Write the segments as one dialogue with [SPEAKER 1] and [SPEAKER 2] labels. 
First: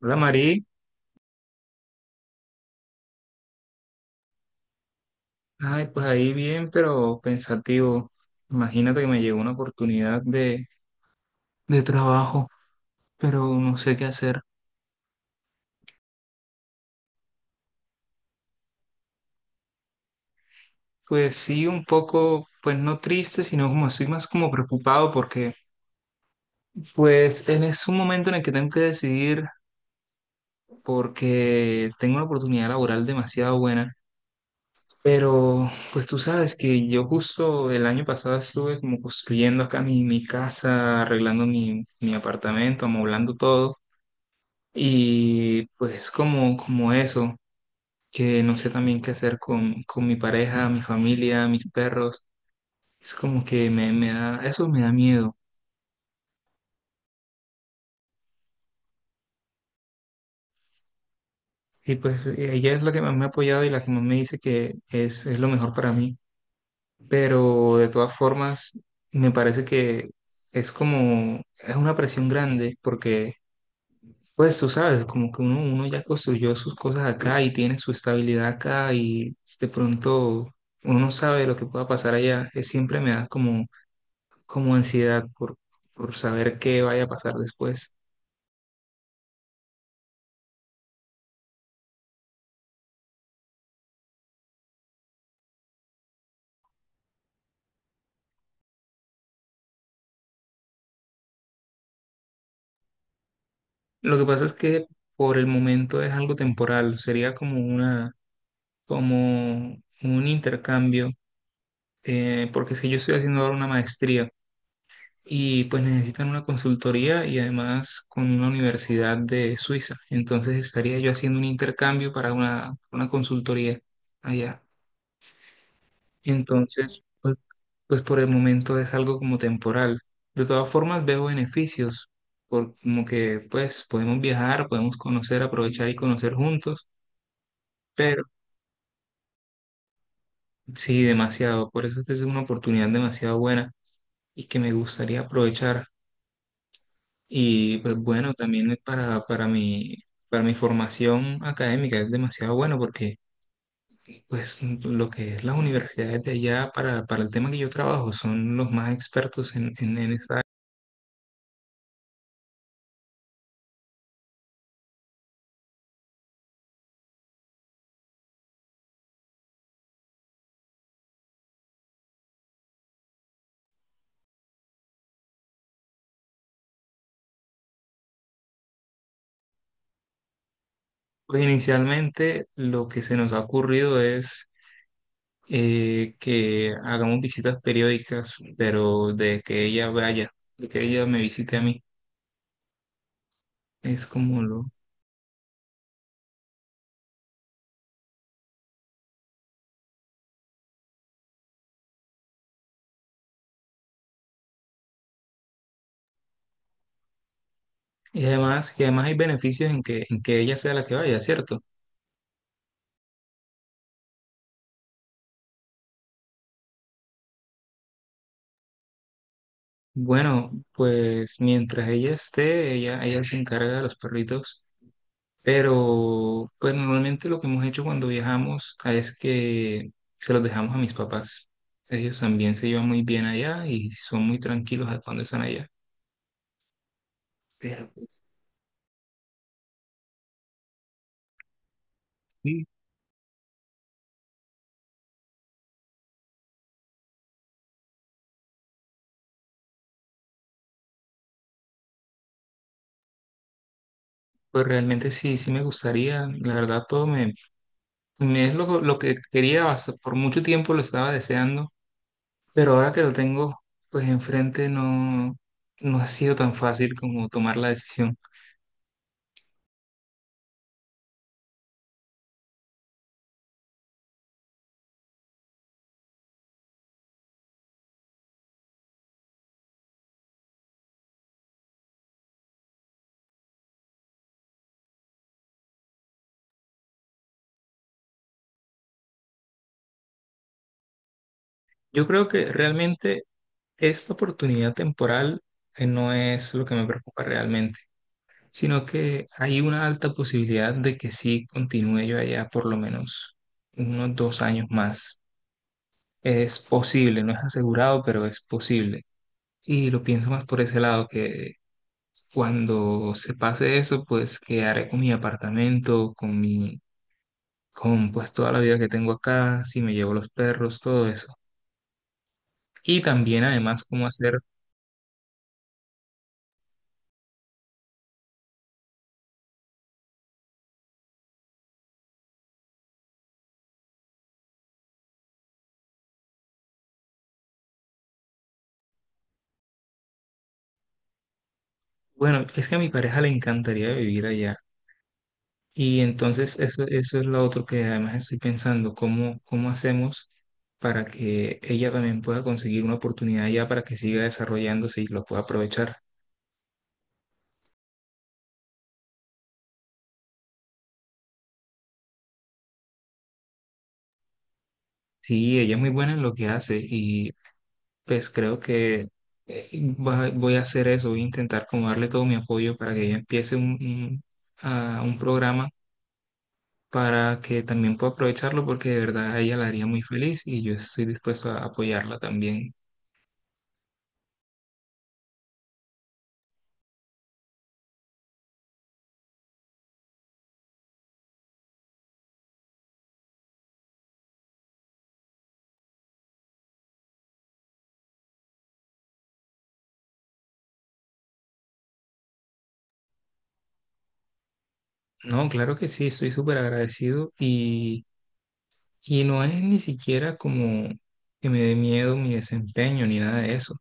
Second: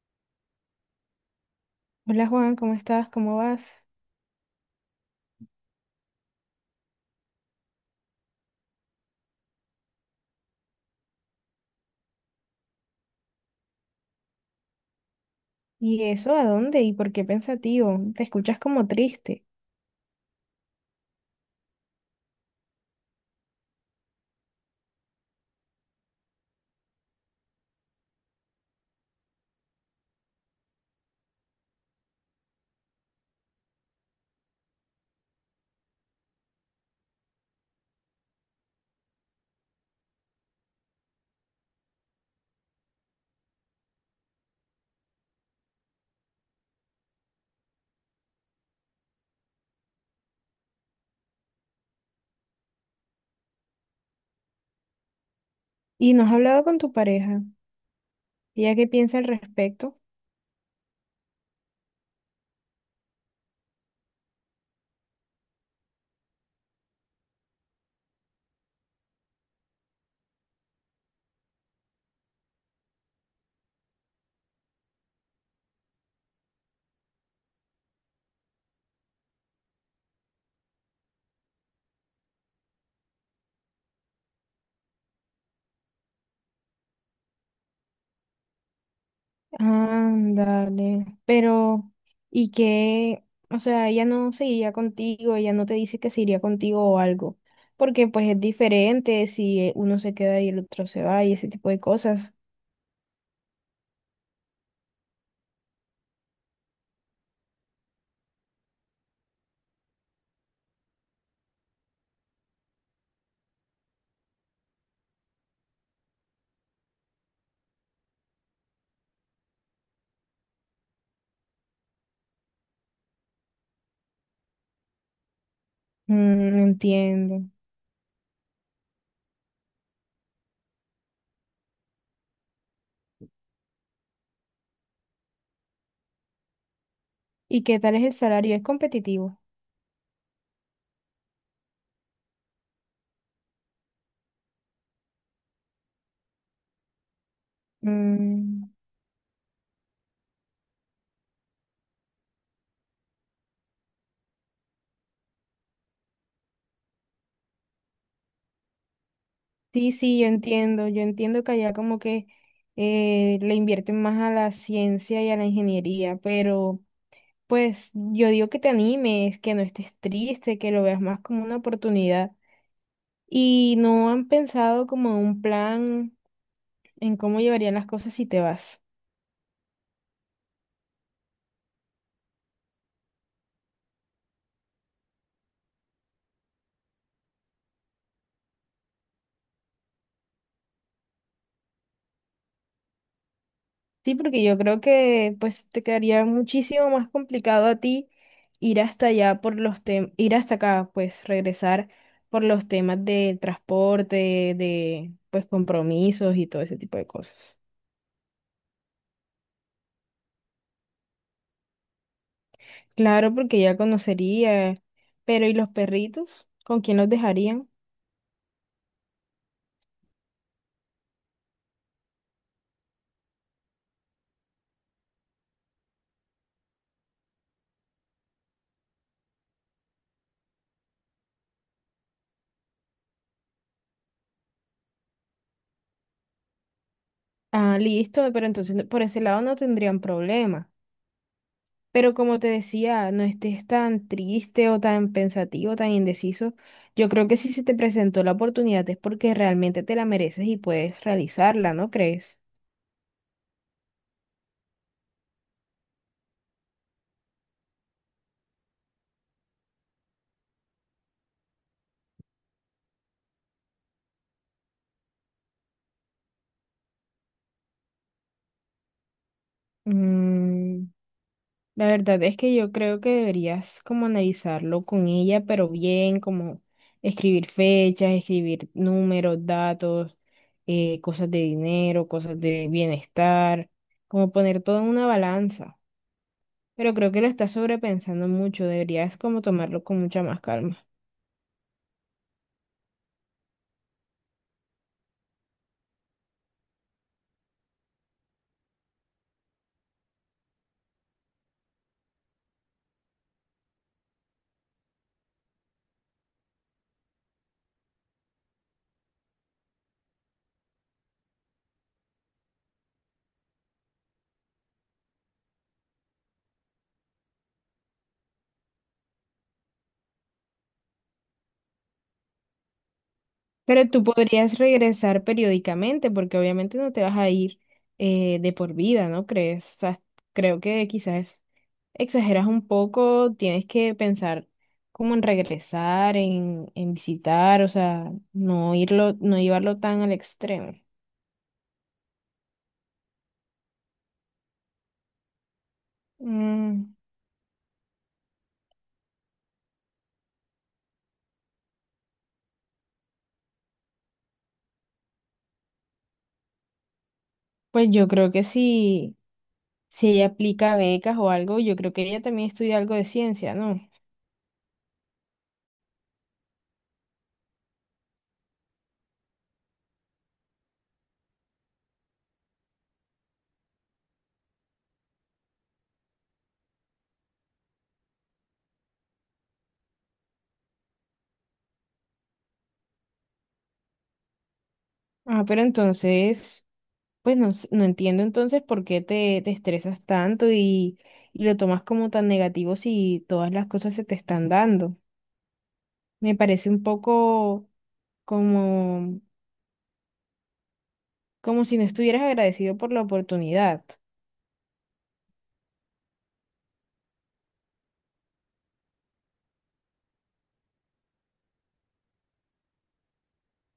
[SPEAKER 1] Hola Mari,
[SPEAKER 2] Hola Juan, ¿cómo estás? ¿Cómo vas?
[SPEAKER 1] ay, pues ahí bien, pero pensativo. Imagínate que me llegó una oportunidad de trabajo, pero no sé qué hacer.
[SPEAKER 2] ¿Y eso a dónde? ¿Y por qué pensativo? Te escuchas como triste.
[SPEAKER 1] Pues sí, un poco, pues no triste, sino como estoy más como preocupado porque pues es un momento en el que tengo que decidir porque tengo una oportunidad laboral demasiado buena. Pero pues tú sabes que yo justo el año pasado estuve como construyendo acá mi casa, arreglando mi apartamento, amoblando todo. Y pues como eso, que no sé también qué hacer con mi pareja, mi familia, mis perros, es como que me da, eso me da miedo.
[SPEAKER 2] ¿Y no has hablado con tu pareja? ¿Ella qué piensa al respecto?
[SPEAKER 1] Y pues ella es la que más me ha apoyado y la que más me dice que es lo mejor para mí. Pero de todas formas, me parece que es como, es una presión grande porque pues tú sabes, como que uno ya construyó sus cosas acá y tiene su estabilidad acá y de pronto uno no sabe lo que pueda pasar allá. Siempre me da como, como ansiedad por saber qué vaya a pasar después.
[SPEAKER 2] Ándale. Pero, ¿y qué? O sea, ella no se iría contigo, ella no te dice que se iría contigo o algo. Porque pues es diferente si uno se queda y el otro se va y ese tipo de cosas.
[SPEAKER 1] Lo que pasa es que por el momento es algo temporal, sería como como un intercambio, porque es que yo estoy haciendo ahora una maestría, y pues necesitan una consultoría y además con una universidad de Suiza. Entonces estaría yo haciendo un intercambio para una consultoría allá.
[SPEAKER 2] Mm,
[SPEAKER 1] Entonces,
[SPEAKER 2] entiendo.
[SPEAKER 1] pues por el momento es algo como temporal. De todas formas veo beneficios, por, como que pues podemos viajar, podemos conocer, aprovechar y conocer juntos,
[SPEAKER 2] ¿Y qué tal es el
[SPEAKER 1] pero
[SPEAKER 2] salario? ¿Es competitivo?
[SPEAKER 1] sí, demasiado. Por eso esta es una oportunidad demasiado buena y que me gustaría aprovechar. Y pues bueno,
[SPEAKER 2] Mm.
[SPEAKER 1] también para mi formación académica es demasiado bueno porque pues lo que es las universidades de allá para el tema que yo trabajo son los más expertos
[SPEAKER 2] Sí,
[SPEAKER 1] en
[SPEAKER 2] sí,
[SPEAKER 1] esa área.
[SPEAKER 2] yo entiendo que allá como que le invierten más a la ciencia y a la ingeniería, pero pues yo digo que te animes, que no estés triste, que lo veas más como una oportunidad. Y no han pensado como en un plan en cómo llevarían las cosas si te vas.
[SPEAKER 1] Pues inicialmente lo que se nos ha ocurrido es que hagamos visitas periódicas, pero de que ella vaya, de que ella me visite a mí. Es
[SPEAKER 2] Sí,
[SPEAKER 1] como
[SPEAKER 2] porque yo
[SPEAKER 1] lo...
[SPEAKER 2] creo que pues te quedaría muchísimo más complicado a ti ir hasta allá por los temas, ir hasta acá, pues regresar por los temas de transporte, de pues compromisos y todo ese tipo de cosas.
[SPEAKER 1] Y además hay beneficios en que ella sea la que vaya, ¿cierto?
[SPEAKER 2] Claro, porque ya conocería, pero ¿y los perritos? ¿Con quién los dejarían?
[SPEAKER 1] Bueno, pues mientras ella esté, ella se encarga de los perritos, pero pues normalmente lo que hemos hecho cuando viajamos es que se los dejamos a mis papás. Ellos también se llevan muy bien allá y son muy tranquilos cuando están allá.
[SPEAKER 2] Ah,
[SPEAKER 1] Pero pues,
[SPEAKER 2] listo, pero por ese lado no tendrían problema. Pero como te
[SPEAKER 1] sí,
[SPEAKER 2] decía, no estés tan triste o tan pensativo, tan indeciso. Yo creo que si se te presentó la oportunidad es porque realmente te la mereces y puedes realizarla, ¿no crees?
[SPEAKER 1] pues realmente sí, sí me gustaría, la verdad todo me, me es lo que quería, hasta por mucho tiempo lo estaba deseando, pero ahora que lo tengo pues enfrente no, no ha sido tan fácil como tomar la decisión.
[SPEAKER 2] Mm. La verdad es que yo creo que deberías como analizarlo con ella, pero bien, como escribir fechas, escribir números, datos, cosas de dinero, cosas de bienestar, como poner todo en una balanza. Pero creo que lo estás sobrepensando mucho, deberías como tomarlo con mucha más calma.
[SPEAKER 1] Yo creo que realmente esta oportunidad temporal no es lo que me preocupa realmente, sino que hay una alta posibilidad de que sí continúe yo allá por lo menos unos 2 años más. Es posible, no es asegurado, pero es posible. Y lo pienso más por ese lado, que cuando se pase eso, pues quedaré con mi apartamento, con mi, con pues toda la vida que tengo acá, si me llevo los perros, todo eso. Y también además
[SPEAKER 2] Pero
[SPEAKER 1] cómo
[SPEAKER 2] tú
[SPEAKER 1] hacer.
[SPEAKER 2] podrías regresar periódicamente, porque obviamente no te vas a ir de por vida, ¿no crees? O sea, creo que quizás exageras un poco, tienes que pensar como en regresar, en visitar, o sea, no irlo, no llevarlo tan al extremo.
[SPEAKER 1] Bueno, es que a mi pareja le encantaría vivir allá. Y entonces
[SPEAKER 2] Mm,
[SPEAKER 1] eso es lo otro que además estoy pensando, cómo, cómo hacemos para que ella también pueda conseguir una oportunidad allá para que siga desarrollándose y lo pueda aprovechar.
[SPEAKER 2] pues yo creo que si, si ella aplica becas o algo, yo creo que ella también estudia algo de ciencia, ¿no?
[SPEAKER 1] Sí, ella es muy buena en lo que hace y pues creo que eh, voy a hacer eso, voy a intentar como darle todo mi apoyo para que ella empiece un a un programa para que también pueda aprovecharlo porque de verdad a ella la haría muy feliz y yo estoy dispuesto a apoyarla también.
[SPEAKER 2] Ah, pero entonces pues no, no entiendo entonces por qué te estresas tanto y lo tomas como tan negativo si todas las cosas se te están dando. Me parece un poco como, como si no estuvieras agradecido por la oportunidad.
[SPEAKER 1] No, claro que sí, estoy súper agradecido y no es ni siquiera como que me dé miedo mi desempeño ni nada de eso.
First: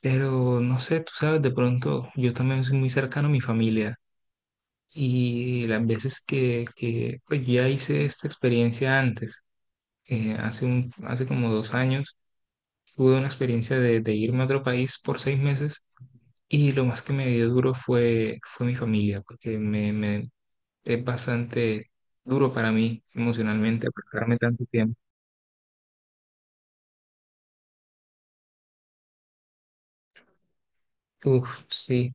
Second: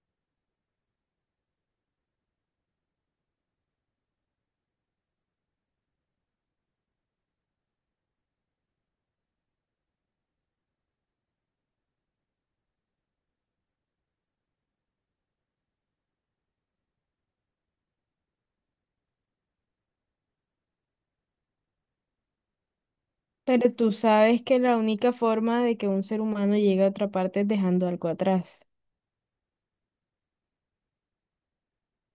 [SPEAKER 1] Pero no sé, tú sabes, de pronto yo también soy muy cercano a mi familia y las veces que pues ya hice esta experiencia antes, hace un, hace como 2 años, tuve una experiencia de irme a otro país por 6 meses y lo más que me dio duro fue mi familia, porque es bastante duro para mí
[SPEAKER 2] Pero
[SPEAKER 1] emocionalmente
[SPEAKER 2] tú
[SPEAKER 1] apartarme
[SPEAKER 2] sabes que
[SPEAKER 1] tanto
[SPEAKER 2] la
[SPEAKER 1] tiempo.
[SPEAKER 2] única forma de que un ser humano llegue a otra parte es dejando algo atrás.
[SPEAKER 1] Uf, sí,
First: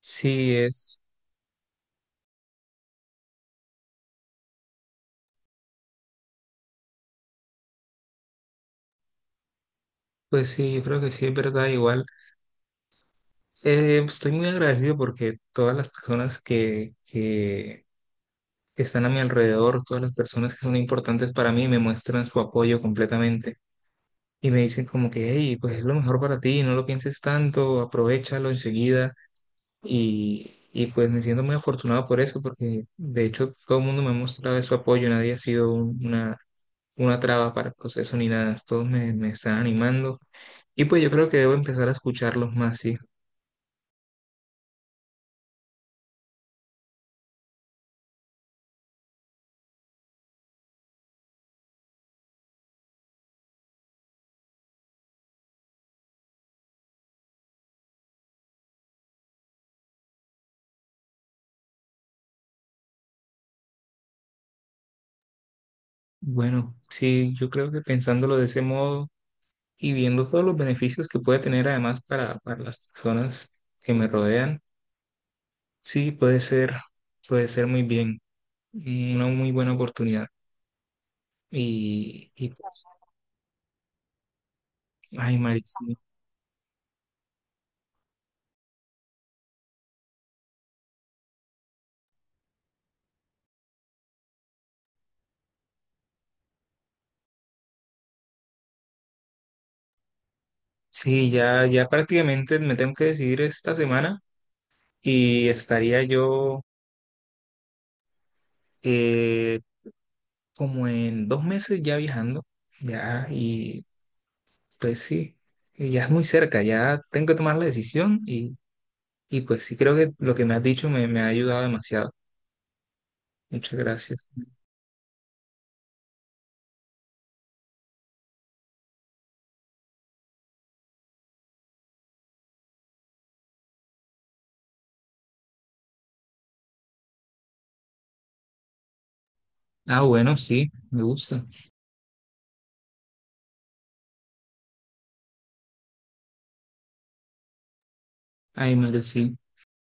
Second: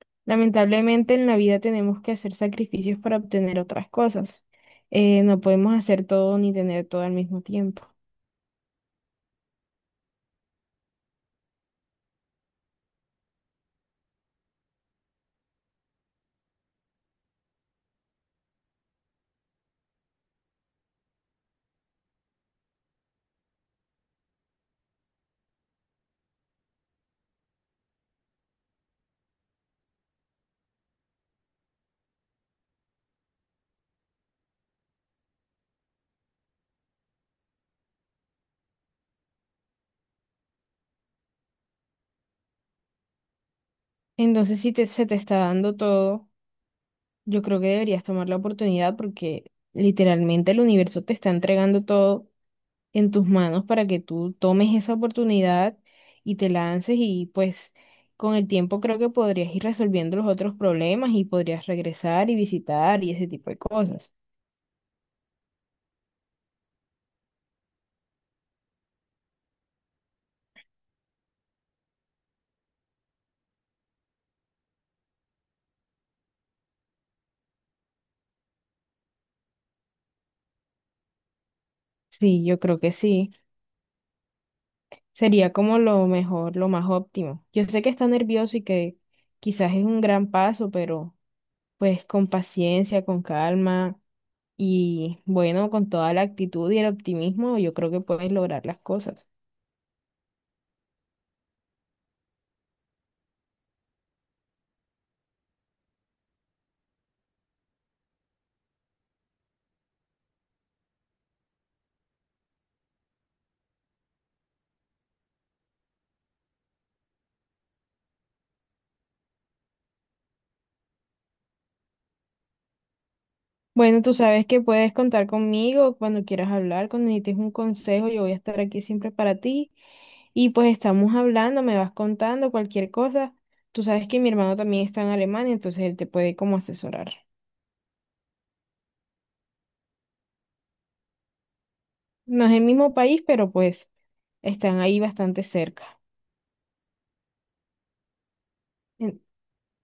[SPEAKER 1] sí es,
[SPEAKER 2] Lamentablemente en la vida tenemos que hacer sacrificios para obtener otras cosas. No podemos hacer todo ni tener todo al mismo tiempo.
[SPEAKER 1] pues sí, yo creo que sí es verdad, igual. Estoy muy agradecido porque todas las personas que están a mi alrededor, todas las personas que son importantes para mí, me muestran su apoyo completamente y me dicen como que, hey, pues es lo mejor para ti, no lo pienses tanto, aprovéchalo enseguida y pues me siento muy afortunado por eso porque de hecho todo el mundo me ha mostrado su apoyo, nadie ha sido una traba para el proceso ni nada. Todos me, me están animando. Y pues yo creo que debo empezar a escucharlos más, sí.
[SPEAKER 2] Entonces, si se te está dando todo. Yo creo que deberías tomar la oportunidad porque literalmente el universo te está entregando todo en tus manos para que tú tomes esa oportunidad y te lances y pues con el tiempo creo que podrías ir resolviendo los otros problemas y podrías regresar y visitar y ese tipo de cosas.
[SPEAKER 1] Bueno, sí, yo creo que pensándolo de ese modo y viendo todos los beneficios que puede tener además para las personas que me rodean, sí, puede ser muy bien, una muy buena oportunidad.
[SPEAKER 2] Sí,
[SPEAKER 1] Y
[SPEAKER 2] yo creo
[SPEAKER 1] pues,
[SPEAKER 2] que sí.
[SPEAKER 1] ay,
[SPEAKER 2] Sería
[SPEAKER 1] Mari,
[SPEAKER 2] como
[SPEAKER 1] sí,
[SPEAKER 2] lo mejor, lo más óptimo. Yo sé que está nervioso y que quizás es un gran paso, pero pues con paciencia, con calma. Y bueno, con toda la actitud y el optimismo, yo creo que puedes lograr las cosas.
[SPEAKER 1] sí, ya, ya prácticamente me tengo que decidir esta semana y estaría yo... eh, como en 2 meses ya viajando, ya, y pues sí, y ya es muy cerca, ya tengo que tomar la decisión y pues sí, creo que lo que me has dicho me, me ha ayudado demasiado. Muchas
[SPEAKER 2] Bueno, tú
[SPEAKER 1] gracias.
[SPEAKER 2] sabes que puedes contar conmigo cuando quieras hablar, cuando necesites un consejo, yo voy a estar aquí siempre para ti. Y pues estamos hablando, me vas contando cualquier cosa. Tú sabes que mi hermano también está en Alemania, entonces él te puede como asesorar.
[SPEAKER 1] Ah, bueno, sí, me gusta.
[SPEAKER 2] No es el mismo país, pero pues están ahí bastante cerca.
[SPEAKER 1] Ay, Mario, sí.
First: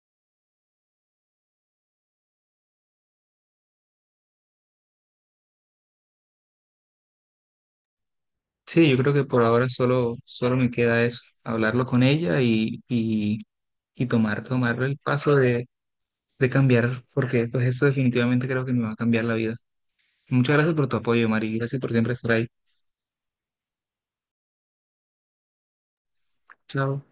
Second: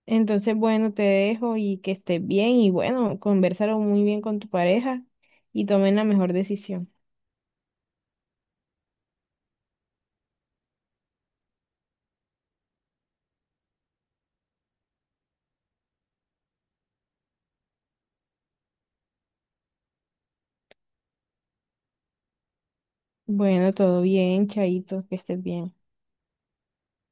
[SPEAKER 2] Entonces, bueno, te dejo y que estés bien y bueno, conversaron muy bien con tu pareja y tomen la mejor decisión.
[SPEAKER 1] Sí, yo creo que por ahora solo, solo me queda eso, hablarlo con ella y tomar, tomar el paso de cambiar, porque pues eso definitivamente creo que me va a cambiar la vida. Muchas gracias por tu apoyo, Mari. Gracias por siempre estar ahí.
[SPEAKER 2] Bueno, todo bien, Chaito, que estés bien.
[SPEAKER 1] Chao.